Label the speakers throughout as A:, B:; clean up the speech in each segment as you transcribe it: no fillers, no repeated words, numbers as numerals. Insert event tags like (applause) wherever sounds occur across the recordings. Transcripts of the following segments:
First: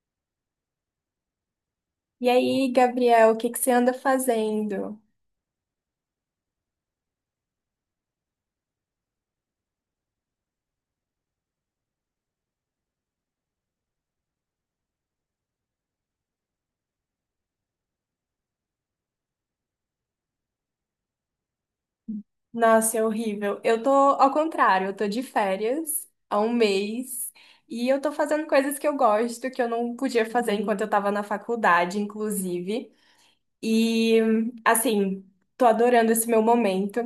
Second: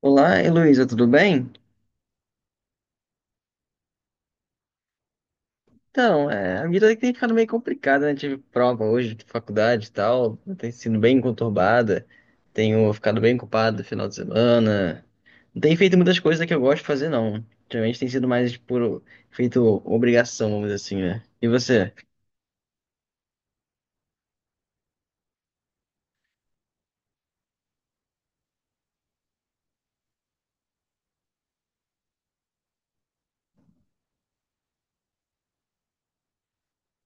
A: Olá, Heloísa, tudo bem?
B: E aí, Gabriel, o que que você anda fazendo?
A: Então, a vida tem ficado meio complicada, né? Tive prova hoje de faculdade e tal, tem sido bem conturbada, tenho ficado bem ocupado no final de semana, não tenho feito muitas coisas que eu gosto de fazer, não. Geralmente tem sido mais por feito obrigação, vamos dizer assim, né? E você?
B: Nossa, é horrível. Eu tô ao contrário, eu tô de férias há um mês e eu tô fazendo coisas que eu gosto, que eu não podia fazer enquanto eu tava na faculdade, inclusive. E assim, tô adorando esse meu momento.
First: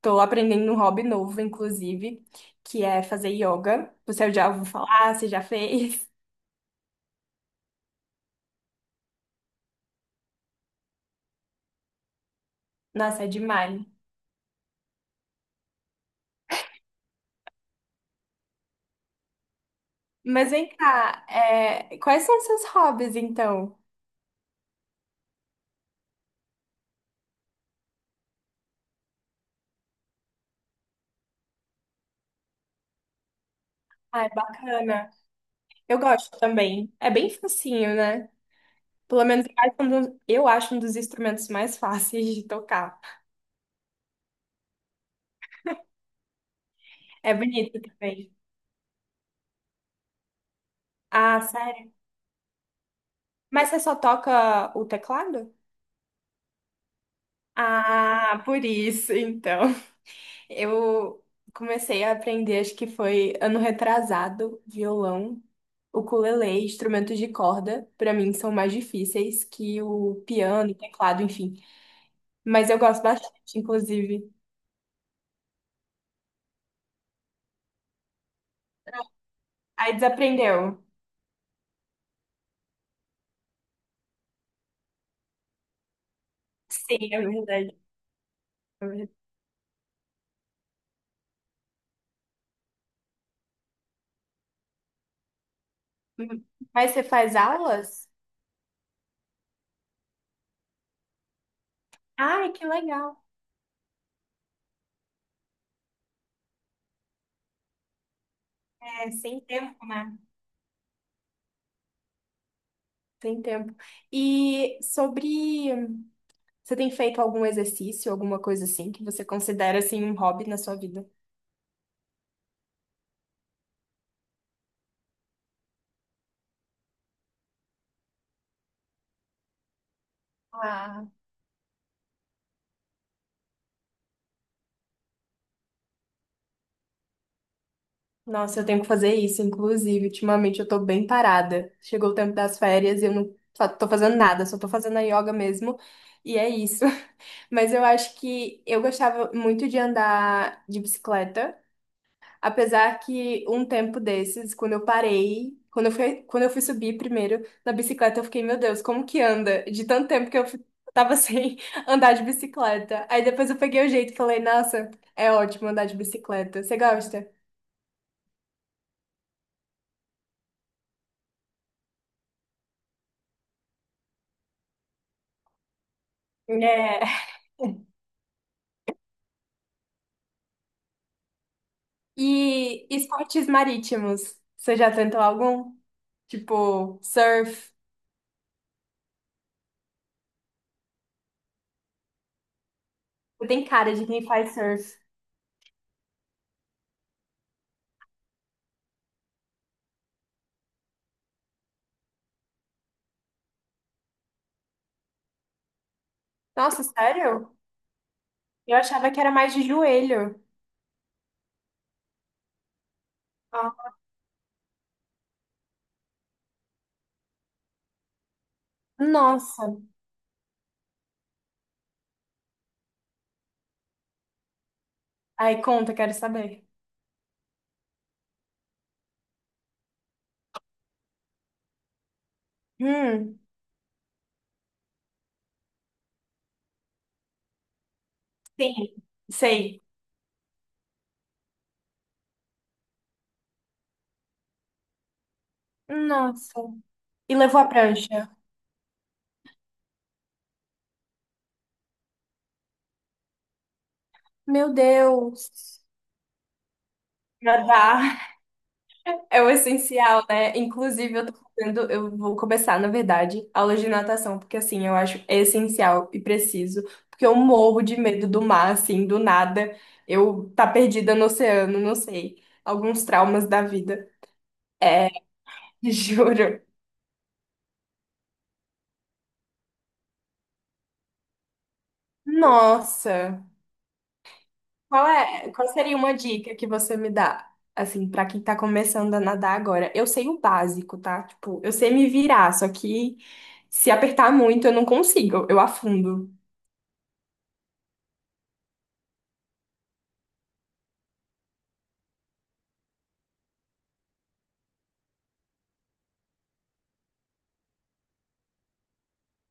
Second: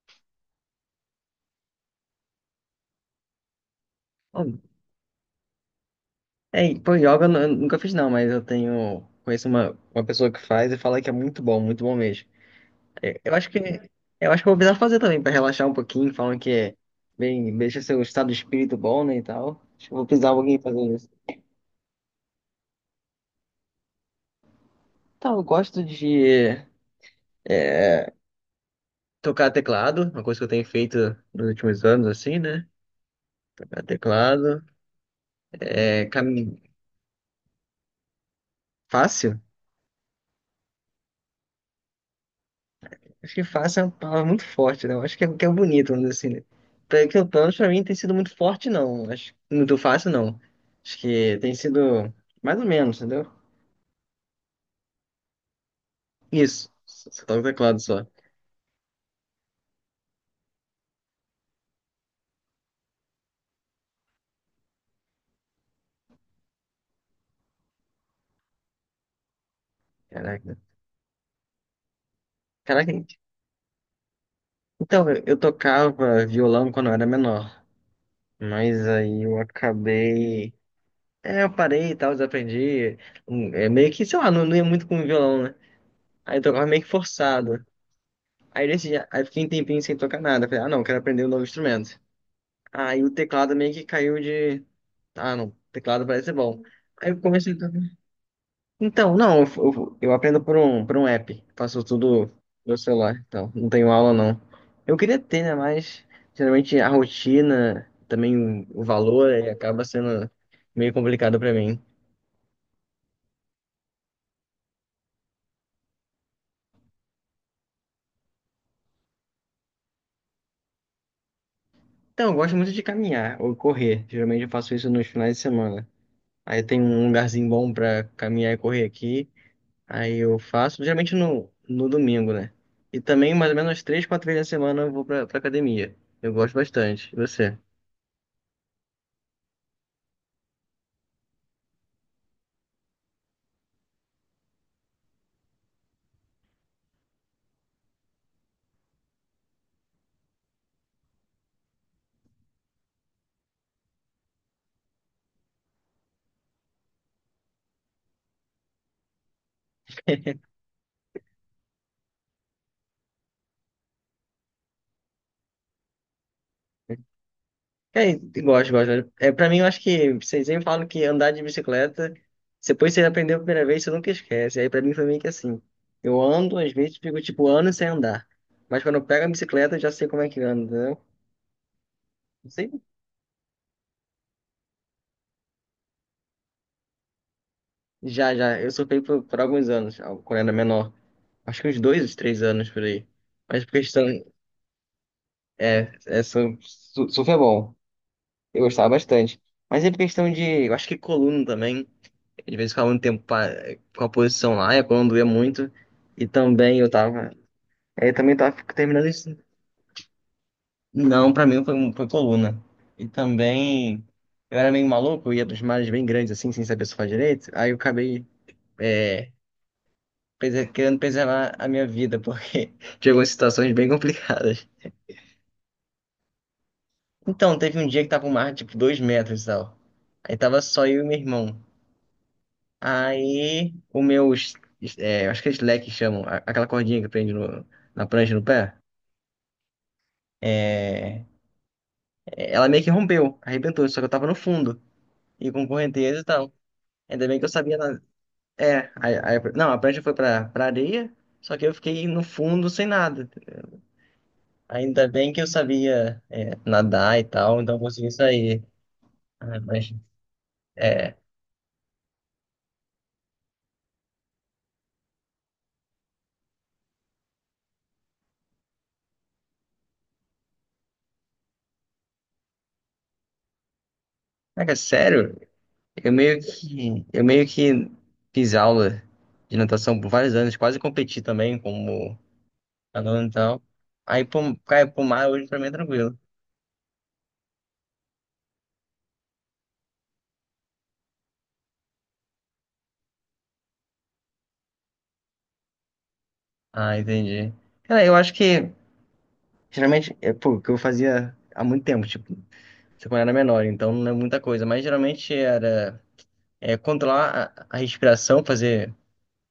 B: Tô aprendendo um hobby novo, inclusive, que é fazer yoga. Você já
A: Bom,
B: ouviu falar? Você já fez?
A: Pô, yoga eu nunca fiz não, mas eu conheço uma pessoa que faz e fala que é muito bom mesmo.
B: (laughs) Nossa, é
A: Eu acho que
B: demais.
A: eu vou precisar fazer também pra relaxar um pouquinho, falam que bem, deixa seu estado de espírito bom, né, e tal. Acho que eu vou precisar
B: Mas
A: alguém
B: vem
A: fazer isso.
B: cá, quais são os seus hobbies, então?
A: Então, eu gosto de tocar teclado, uma coisa que eu tenho feito nos últimos anos, assim, né? Tocar
B: Ah, é
A: teclado.
B: bacana. Eu
A: É
B: gosto
A: caminho
B: também. É bem facinho, né? Pelo
A: fácil?
B: menos eu acho um dos instrumentos mais (laughs) fáceis de tocar.
A: Acho que fácil é uma palavra muito forte, né? Eu acho que é bonito, vamos dizer assim, né?
B: É
A: Pelo menos pra
B: bonito
A: mim tem sido
B: também.
A: muito forte, não. Acho muito fácil, não. Acho que
B: Ah,
A: tem
B: sério?
A: sido mais ou menos, entendeu?
B: Mas você só toca o teclado?
A: Isso. Só toco teclado só.
B: Ah, por isso, então. Eu comecei a aprender, acho que foi ano retrasado, violão, ukulele, instrumentos de corda. Pra mim são mais difíceis que o
A: Caraca.
B: piano, teclado, enfim. Mas eu
A: Caraca,
B: gosto bastante, inclusive.
A: então, eu tocava violão quando eu era menor, mas aí eu
B: Aí
A: acabei.
B: desaprendeu.
A: É, eu parei e tal, desaprendi. É meio que, sei lá, não, não ia muito com o violão, né? Aí eu tocava meio que
B: Sim, é
A: forçado.
B: verdade.
A: Aí nesse dia, aí fiquei um tempinho sem tocar nada. Falei, ah, não, quero aprender um novo instrumento. Aí o teclado meio que caiu de. Ah, não, teclado parece ser
B: Hum.
A: bom.
B: Mas você
A: Aí eu
B: faz
A: comecei.
B: aulas?
A: Então, não, eu aprendo por um app. Faço tudo
B: Ai, que
A: no
B: legal.
A: celular, então não tenho aula não. Eu queria ter, né? Mas geralmente a rotina, também o
B: É
A: valor,
B: sem
A: ele
B: tempo,
A: acaba
B: né?
A: sendo meio complicado pra mim.
B: Tem tempo. E sobre. Você tem feito algum exercício, alguma coisa assim, que você considera assim um hobby na sua vida?
A: Então, eu gosto muito de caminhar ou correr. Geralmente eu faço isso nos finais de semana. Aí tem um lugarzinho bom pra caminhar e correr aqui. Aí eu faço,
B: Ah,
A: geralmente no domingo, né? E também mais ou menos três, quatro vezes na semana eu vou pra academia. Eu gosto bastante. E você?
B: nossa, eu tenho que fazer isso, inclusive. Ultimamente eu tô bem parada. Chegou o tempo das férias e eu não fa- tô fazendo nada, só tô fazendo a yoga mesmo. E é isso. (laughs) Mas eu acho que eu gostava muito de andar de bicicleta. Apesar que um tempo desses, quando eu parei, quando eu fui subir primeiro na bicicleta, eu fiquei, meu Deus, como que anda? De tanto tempo que eu fi- tava (laughs) sem andar de bicicleta. Aí depois eu peguei o jeito e falei, nossa, é ótimo andar de bicicleta. Você gosta?
A: E gosto, gosto. Pra mim, eu acho que vocês sempre falam que andar de bicicleta, depois que você aprendeu a primeira vez, você nunca esquece. Aí pra mim foi meio que assim. Eu ando, às vezes,
B: É.
A: fico tipo anos sem andar. Mas quando eu pego a bicicleta, eu já sei como é que anda, entendeu? Não sei.
B: E esportes marítimos, você já tentou algum? Tipo, surf.
A: Já, já. Eu surfei por alguns anos, quando era menor. Acho que uns dois, uns três anos por aí.
B: Você
A: Mas
B: tem
A: por
B: cara
A: questão.
B: de quem faz surf.
A: Surf é bom. Eu gostava bastante. Mas é por questão de. Eu acho que coluna também. Às vezes ficava muito tempo com a posição lá, e quando doía muito. E também
B: Nossa,
A: eu tava.
B: sério?
A: Eu também tava
B: Eu
A: terminando
B: achava que era
A: isso.
B: mais de joelho.
A: Não, pra mim foi, coluna. E
B: Ah.
A: também. Eu era meio maluco, eu ia dos mares bem grandes, assim, sem saber surfar direito. Aí eu acabei é,
B: Nossa.
A: querendo preservar a minha vida, porque (laughs) tinha algumas situações bem complicadas.
B: Aí conta, quero saber.
A: Então, teve um dia que tava um mar, tipo, 2 metros e tal. Aí tava só eu e meu irmão.
B: Hum,
A: Aí o meu, s- é, acho que é slack que chamam, aquela cordinha que prende na prancha no
B: sim,
A: pé,
B: sei.
A: ela meio que rompeu, arrebentou, só que eu tava no fundo, e com correnteza e tal.
B: Nossa.
A: Ainda
B: E
A: bem que eu
B: levou a
A: sabia nada.
B: prancha.
A: É, não, a prancha foi pra areia, só que eu fiquei no fundo sem nada.
B: Meu
A: Ainda bem que eu
B: Deus.
A: sabia, nadar e tal, então eu consegui
B: Nadar
A: sair.
B: (laughs) é o
A: Ah, mas,
B: essencial, né? Inclusive,
A: é,
B: eu tô fazendo, eu vou começar, na verdade, aula de natação, porque assim, eu acho essencial e preciso, porque eu morro de medo do mar, assim, do nada. Eu tá perdida no oceano, não sei. Alguns traumas da vida.
A: cara,
B: É,
A: sério,
B: (laughs)
A: eu meio
B: juro.
A: que, eu meio que fiz aula de natação por vários anos, quase competi também como falou
B: Nossa.
A: então. Aí, pro, cara, pro mar hoje pra mim
B: Qual
A: é
B: seria uma
A: tranquilo.
B: dica que você me dá, assim, pra quem tá começando a nadar agora? Eu sei o básico, tá? Tipo, eu sei me virar, só que se apertar muito eu não consigo, eu afundo.
A: Ah, entendi. Cara, eu acho que geralmente é pô, o que eu fazia há muito tempo, tipo, quando eu era menor, então não é muita coisa, mas geralmente era controlar a respiração, fazer.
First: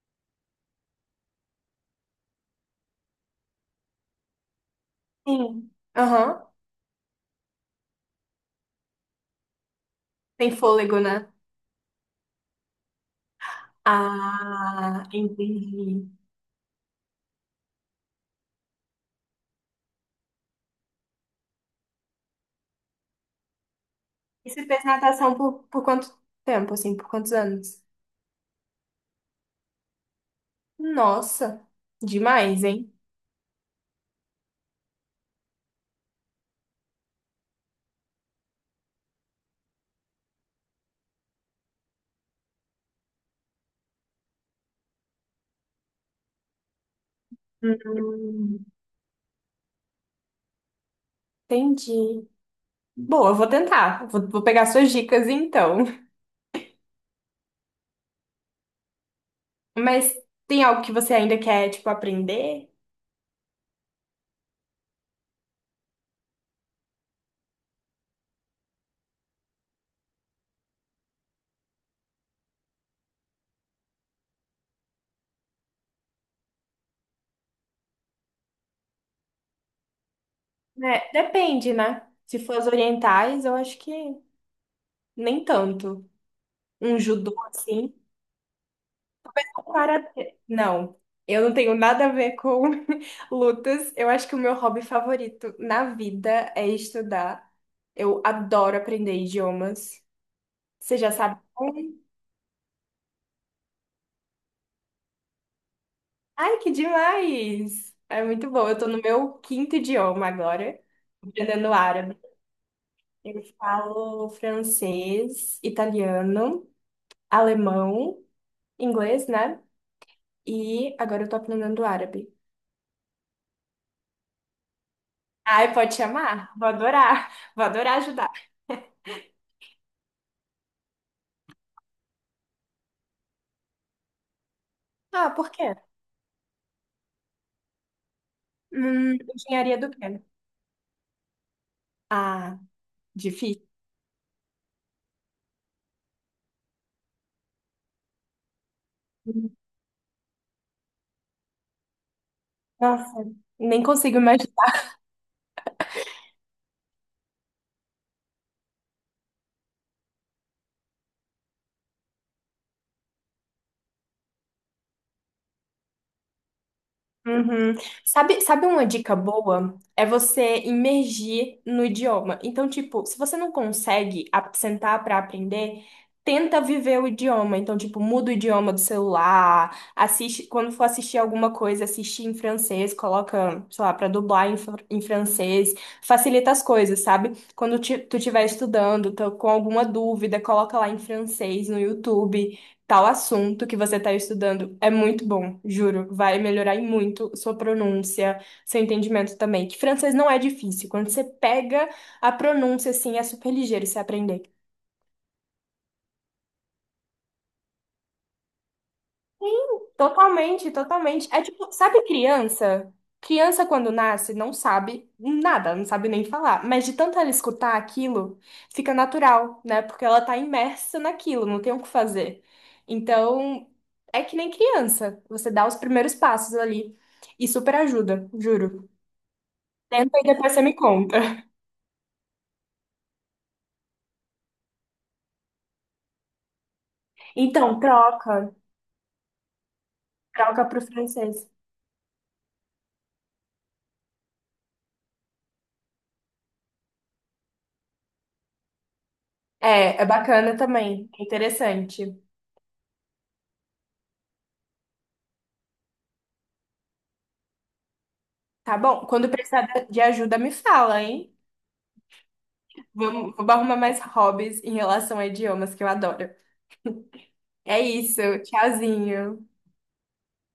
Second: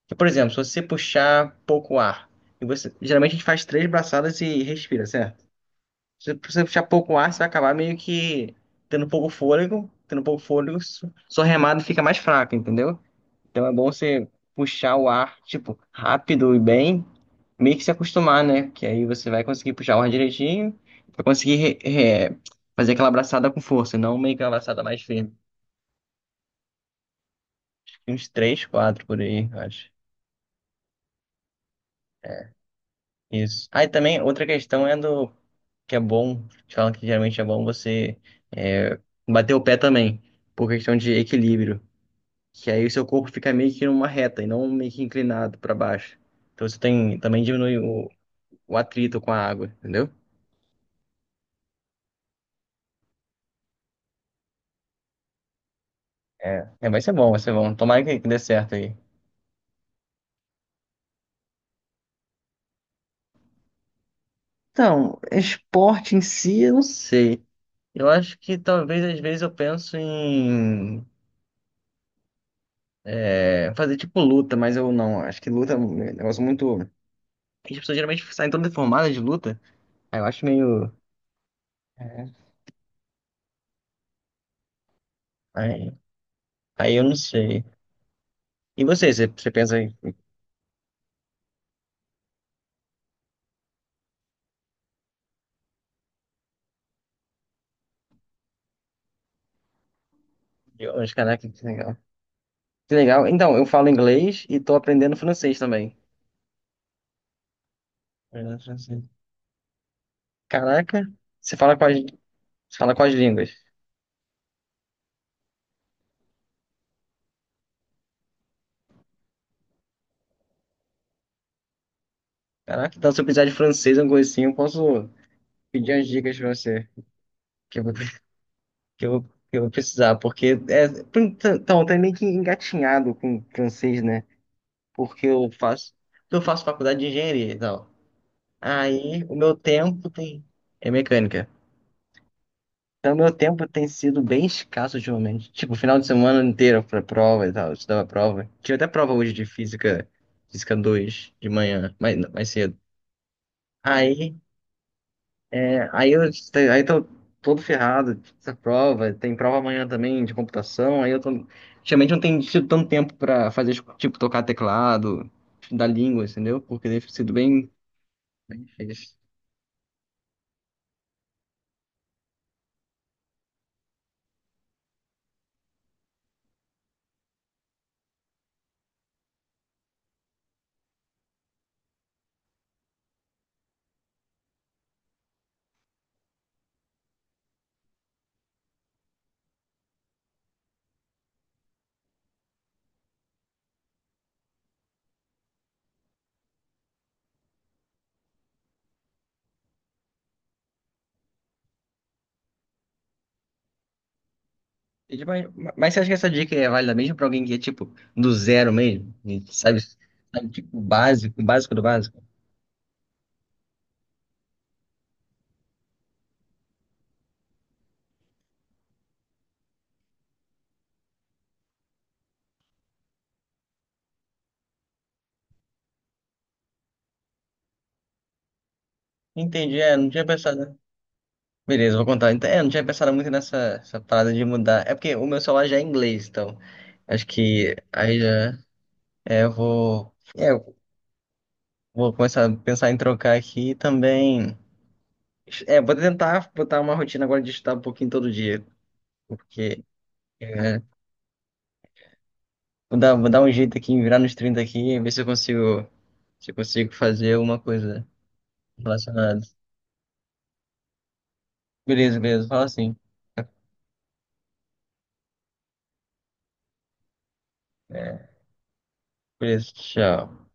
A: Por exemplo, se você puxar pouco ar, e você, geralmente a gente faz três braçadas e respira, certo?
B: Sim.
A: Se
B: Aham.
A: você puxar pouco ar, você vai acabar meio que tendo pouco fôlego, tendo pouco
B: Tem
A: fôlego,
B: fôlego, né?
A: sua remada fica mais fraca, entendeu? Então é bom você puxar
B: Ah,
A: o ar, tipo,
B: entendi.
A: rápido e bem, meio que se acostumar, né? Que aí você vai conseguir puxar o ar direitinho, vai conseguir re- fazer aquela abraçada com força, e não meio que uma
B: E você
A: abraçada
B: fez
A: mais firme.
B: natação por quanto tempo, assim, por quantos anos?
A: Uns três, quatro por aí, eu acho.
B: Nossa, demais, hein?
A: Isso. Aí também, outra questão é do que é bom, eles falam que geralmente é bom você é, bater o pé também, por questão de equilíbrio. Que aí o seu corpo fica meio que numa reta e não meio que inclinado para baixo. Então você tem, também diminui o
B: Hum,
A: o atrito com a água, entendeu?
B: entendi. Boa, eu vou tentar. Vou pegar suas dicas então.
A: É, é, vai ser bom, vai ser bom. Tomara que dê certo aí.
B: Mas tem algo que você ainda quer, tipo, aprender?
A: Então, esporte em si, eu não sei. Eu acho que talvez às vezes eu penso em fazer tipo luta, mas eu não. Acho que luta é um negócio muito. As pessoas geralmente saem todas deformadas de luta. Aí eu acho meio.
B: Né? Depende, né?
A: é,
B: Se for as orientais, eu acho que nem
A: Aí,
B: tanto.
A: aí
B: Um
A: eu não
B: judô
A: sei.
B: assim,
A: E você
B: um
A: pensa em.
B: karatê. Não, eu não tenho nada a ver com (laughs) lutas. Eu acho que o meu hobby favorito na vida é estudar. Eu adoro aprender idiomas. Você já
A: Deus,
B: sabe
A: caraca, que legal.
B: um?
A: Que legal. Então, eu falo inglês e tô aprendendo francês também.
B: Ai, que demais! É muito
A: Aprendendo
B: bom. Eu tô no
A: francês.
B: meu quinto idioma agora,
A: Caraca, você
B: aprendendo
A: fala quais,
B: árabe.
A: você fala quais
B: Eu
A: línguas?
B: falo francês, italiano, alemão, inglês, né? E agora eu tô aprendendo árabe.
A: Caraca, então se eu precisar de francês, alguma coisa assim, eu posso
B: Ai,
A: pedir
B: pode
A: as dicas
B: chamar?
A: pra
B: Vou
A: você
B: adorar. Vou
A: que eu vou,
B: adorar ajudar.
A: que eu vou precisar, porque então, tá meio que engatinhado com francês, né? Porque
B: Ah,
A: eu
B: por quê?
A: faço, eu faço faculdade de engenharia e tal. Aí o meu
B: Engenharia do quê?
A: tempo tem é mecânica.
B: Ah,
A: Então meu tempo
B: difícil.
A: tem sido bem escasso ultimamente. Tipo, final de semana inteiro pra prova e tal, eu estudava prova. Tinha até prova hoje de física, física 2 de manhã, mais cedo.
B: Nossa, nem consigo
A: Aí
B: imaginar.
A: Aí eu aí tô todo ferrado, essa prova, tem prova amanhã também de computação, aí eu tô. Geralmente não tenho tido tanto tempo pra fazer, tipo, tocar teclado, estudar língua, entendeu? Porque deve sido bem.
B: Uhum. Sabe, sabe uma dica
A: Difícil.
B: boa? É você imergir no idioma. Então, tipo, se você não consegue a- sentar para aprender, tenta viver o idioma. Então, tipo, muda o idioma do celular, assiste, quando for assistir alguma coisa, assiste em francês, coloca, sei lá, para dublar em, fr- em francês. Facilita as coisas, sabe? Quando ti- tu estiver estudando, tá com alguma dúvida, coloca lá em francês no YouTube. Tal assunto que você está estudando é muito bom, juro. Vai melhorar em muito sua pronúncia, seu entendimento também. Que francês não é difícil. Quando você pega a pronúncia, assim, é super ligeiro você aprender.
A: E, tipo, mas você acha que essa dica é válida mesmo pra alguém que é, tipo, do zero mesmo? E
B: Sim,
A: sabe,
B: totalmente,
A: tipo,
B: totalmente. É
A: o
B: tipo,
A: básico do
B: sabe
A: básico?
B: criança? Criança quando nasce não sabe nada, não sabe nem falar, mas de tanto ela escutar aquilo, fica natural, né? Porque ela tá imersa naquilo, não tem o que fazer. Então, é que nem criança, você dá os primeiros passos ali e super ajuda, juro.
A: Entendi, não
B: Tenta e
A: tinha
B: depois você me
A: pensado.
B: conta.
A: Beleza, vou contar. Então, não tinha pensado muito nessa essa parada de mudar. É porque o meu celular já é inglês, então. Acho que
B: Então,
A: aí já.
B: troca,
A: Eu vou.
B: troca
A: Eu
B: pro francês.
A: vou começar a pensar em trocar aqui e também. Vou tentar botar uma rotina agora de estudar um pouquinho todo dia. Porque
B: É, é bacana
A: é,
B: também, é interessante.
A: vou dar um jeito aqui, em virar nos 30 aqui e ver se eu consigo, se eu consigo fazer alguma coisa
B: Tá bom? Quando
A: relacionada.
B: precisar de ajuda, me fala, hein?
A: Beleza, beleza, fala assim.
B: Vamos, vou arrumar mais hobbies em relação a idiomas que eu adoro. É isso,
A: É,
B: tchauzinho.
A: beleza, tchau.